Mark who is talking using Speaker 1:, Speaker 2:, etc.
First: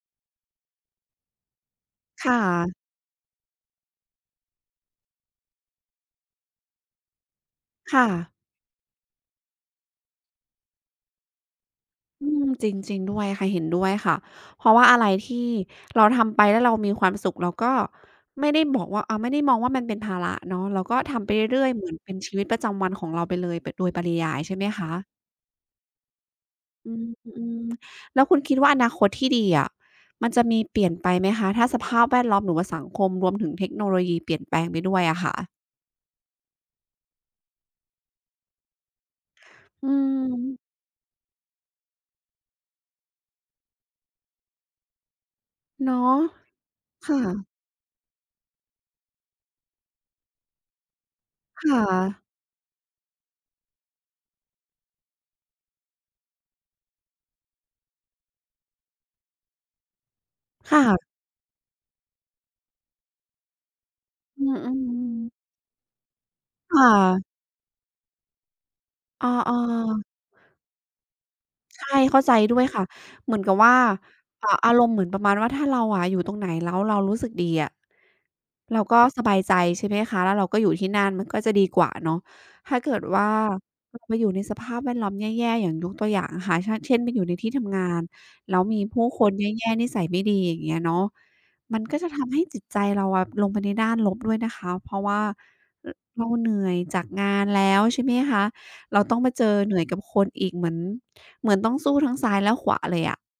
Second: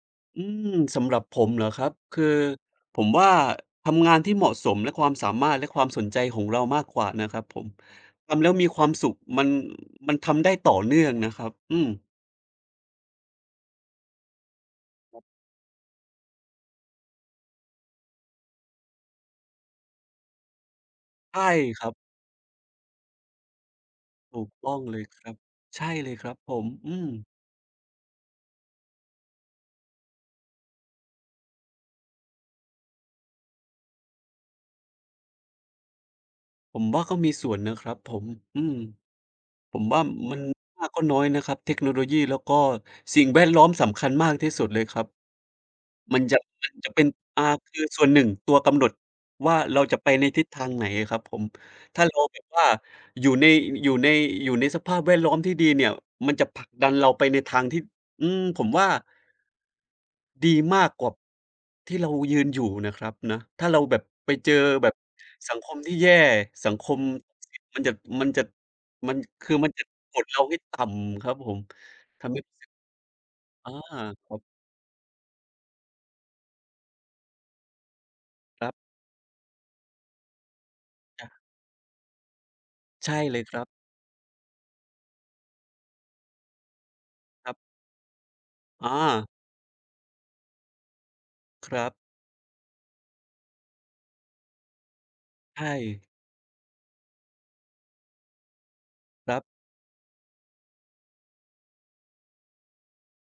Speaker 1: อืม สำหรับผมเหรอครับ คื
Speaker 2: ค
Speaker 1: อ
Speaker 2: ่ะ
Speaker 1: ผมว่าทำงานที่เหมาะสม และความสามารถ และความสนใจของเรามากกว่านะครับผม
Speaker 2: ค่
Speaker 1: ท
Speaker 2: ะ
Speaker 1: ำแล้วมีความสุข มัน มันทำได้ต่อเนื่องนะครับ อืม
Speaker 2: อืม จริง ๆ ด้วยค่ะ เห็นด้วยค่ะ เพราะว่าอะไร
Speaker 1: ครับ
Speaker 2: ที่เราทำไปแล้วเรามีความสุข เราก็ไม่ได้บอกว่า อ่า ไม่ได้มองว่ามันเป็นภาระเนาะ เราก็ทำไป
Speaker 1: ใช
Speaker 2: เ
Speaker 1: ่
Speaker 2: รื่อย ๆ
Speaker 1: ค
Speaker 2: เหม
Speaker 1: ร
Speaker 2: ื
Speaker 1: ั
Speaker 2: อ
Speaker 1: บ
Speaker 2: นเป็นชีวิตประจำวันของเราไปเลย ไปโดยปริยา
Speaker 1: ถ
Speaker 2: ย
Speaker 1: ู
Speaker 2: ใ
Speaker 1: ก
Speaker 2: ช่ไหม
Speaker 1: ต้อง
Speaker 2: คะ?
Speaker 1: เลยครับ ใช่เลยครับผม อ
Speaker 2: อื
Speaker 1: ือ
Speaker 2: ม ๆ แล้วคุณคิดว่าอนาคตที่ดีอะ มันจะมีเปลี่ยนไปไหมคะ ถ้าสภาพแวดล้อม หรือว่าสังคมรวมถึงเทคโนโลยีเปลี่ยนแปลงไปด้วยอะค่ะ?
Speaker 1: ผมว่าก็มีส่วนนะครับผม อือ ผ
Speaker 2: อ
Speaker 1: ม
Speaker 2: ื
Speaker 1: ว่ามันไ
Speaker 2: ม
Speaker 1: ม่มากก็น้อยนะครับ เทคโนโลยี แล้วก็สิ่งแวดล้อมสำคัญมากที่สุดเลยครับ
Speaker 2: เนาะ
Speaker 1: มันจะ มันจะเป็
Speaker 2: ค
Speaker 1: น
Speaker 2: ่
Speaker 1: อา
Speaker 2: ะ
Speaker 1: คือส่วนหนึ่งตัวกำหนดว่า เราจะไปในทิศทางไหนอะครับผม
Speaker 2: ค่
Speaker 1: ถ้าเรา
Speaker 2: ะ
Speaker 1: แบบว่า อยู่ใน อยู่ใน อยู่ในสภาพแวดล้อมที่ดีเนี่ย มันจะผลักดันเราไปในทางที่ อืม ผมว่า ดี
Speaker 2: ค
Speaker 1: ม
Speaker 2: ่
Speaker 1: ากก
Speaker 2: ะ
Speaker 1: ว่าที่เรายืนอยู่นะครับนะ ถ้าเราแบบไป
Speaker 2: อื
Speaker 1: เจอแบบ
Speaker 2: อ ๆ
Speaker 1: สังคมที่แย่ สั
Speaker 2: ค
Speaker 1: งค
Speaker 2: ่
Speaker 1: ม
Speaker 2: ะ
Speaker 1: มันจะ มันจะ มัน
Speaker 2: เ
Speaker 1: ค
Speaker 2: อ
Speaker 1: ื
Speaker 2: อ
Speaker 1: อมันจะ
Speaker 2: ๆ
Speaker 1: กดเราให้ต่ำครับผม
Speaker 2: ใช่ เข้
Speaker 1: ท
Speaker 2: าใจ
Speaker 1: ำให้
Speaker 2: ด้วยค่ะ เหมือนกับว
Speaker 1: อา
Speaker 2: ่า
Speaker 1: ครับ
Speaker 2: เออ อารมณ์เหมือนประมาณว่า ถ้าเราอะอยู่ตรงไหน แล้วเรารู้สึกดีอะ
Speaker 1: ครับ
Speaker 2: เราก็สบายใจ ใช่ไหมคะ แล้วเราก็อยู่ที่นั่น
Speaker 1: อา
Speaker 2: ก็จะดีกว่าเนาะ ถ้าเกิด
Speaker 1: ใช่
Speaker 2: ว่า
Speaker 1: เลยครับ
Speaker 2: เรามาอยู่ในสภาพแวดล้อมแย่ ๆ อย่างยกตัวอย่างนะคะ เช่น ไปอยู่ในท
Speaker 1: ค
Speaker 2: ี่
Speaker 1: รับ
Speaker 2: ทำงาน แล้วมี
Speaker 1: อ๋
Speaker 2: ผู้ค
Speaker 1: อ
Speaker 2: นแย่ ๆ นิสัยไม่ดี อย่างเงี้ยเนาะ
Speaker 1: ค
Speaker 2: ม
Speaker 1: ร
Speaker 2: ัน
Speaker 1: ับ
Speaker 2: ก็จะทำให้จิตใจเราอะ ลงไปในด้านลบด้วยนะคะ เพราะว่า
Speaker 1: ใช่
Speaker 2: เราเหนื่อยจากงานแล้ว ใช่ไหมคะ เราต้องม
Speaker 1: ค
Speaker 2: า
Speaker 1: รั
Speaker 2: เ
Speaker 1: บ
Speaker 2: จอเหนื่อยกับคนอีก เหมือน เหมือนต้องสู้ทั้งซ้าย และขวาเลยอะ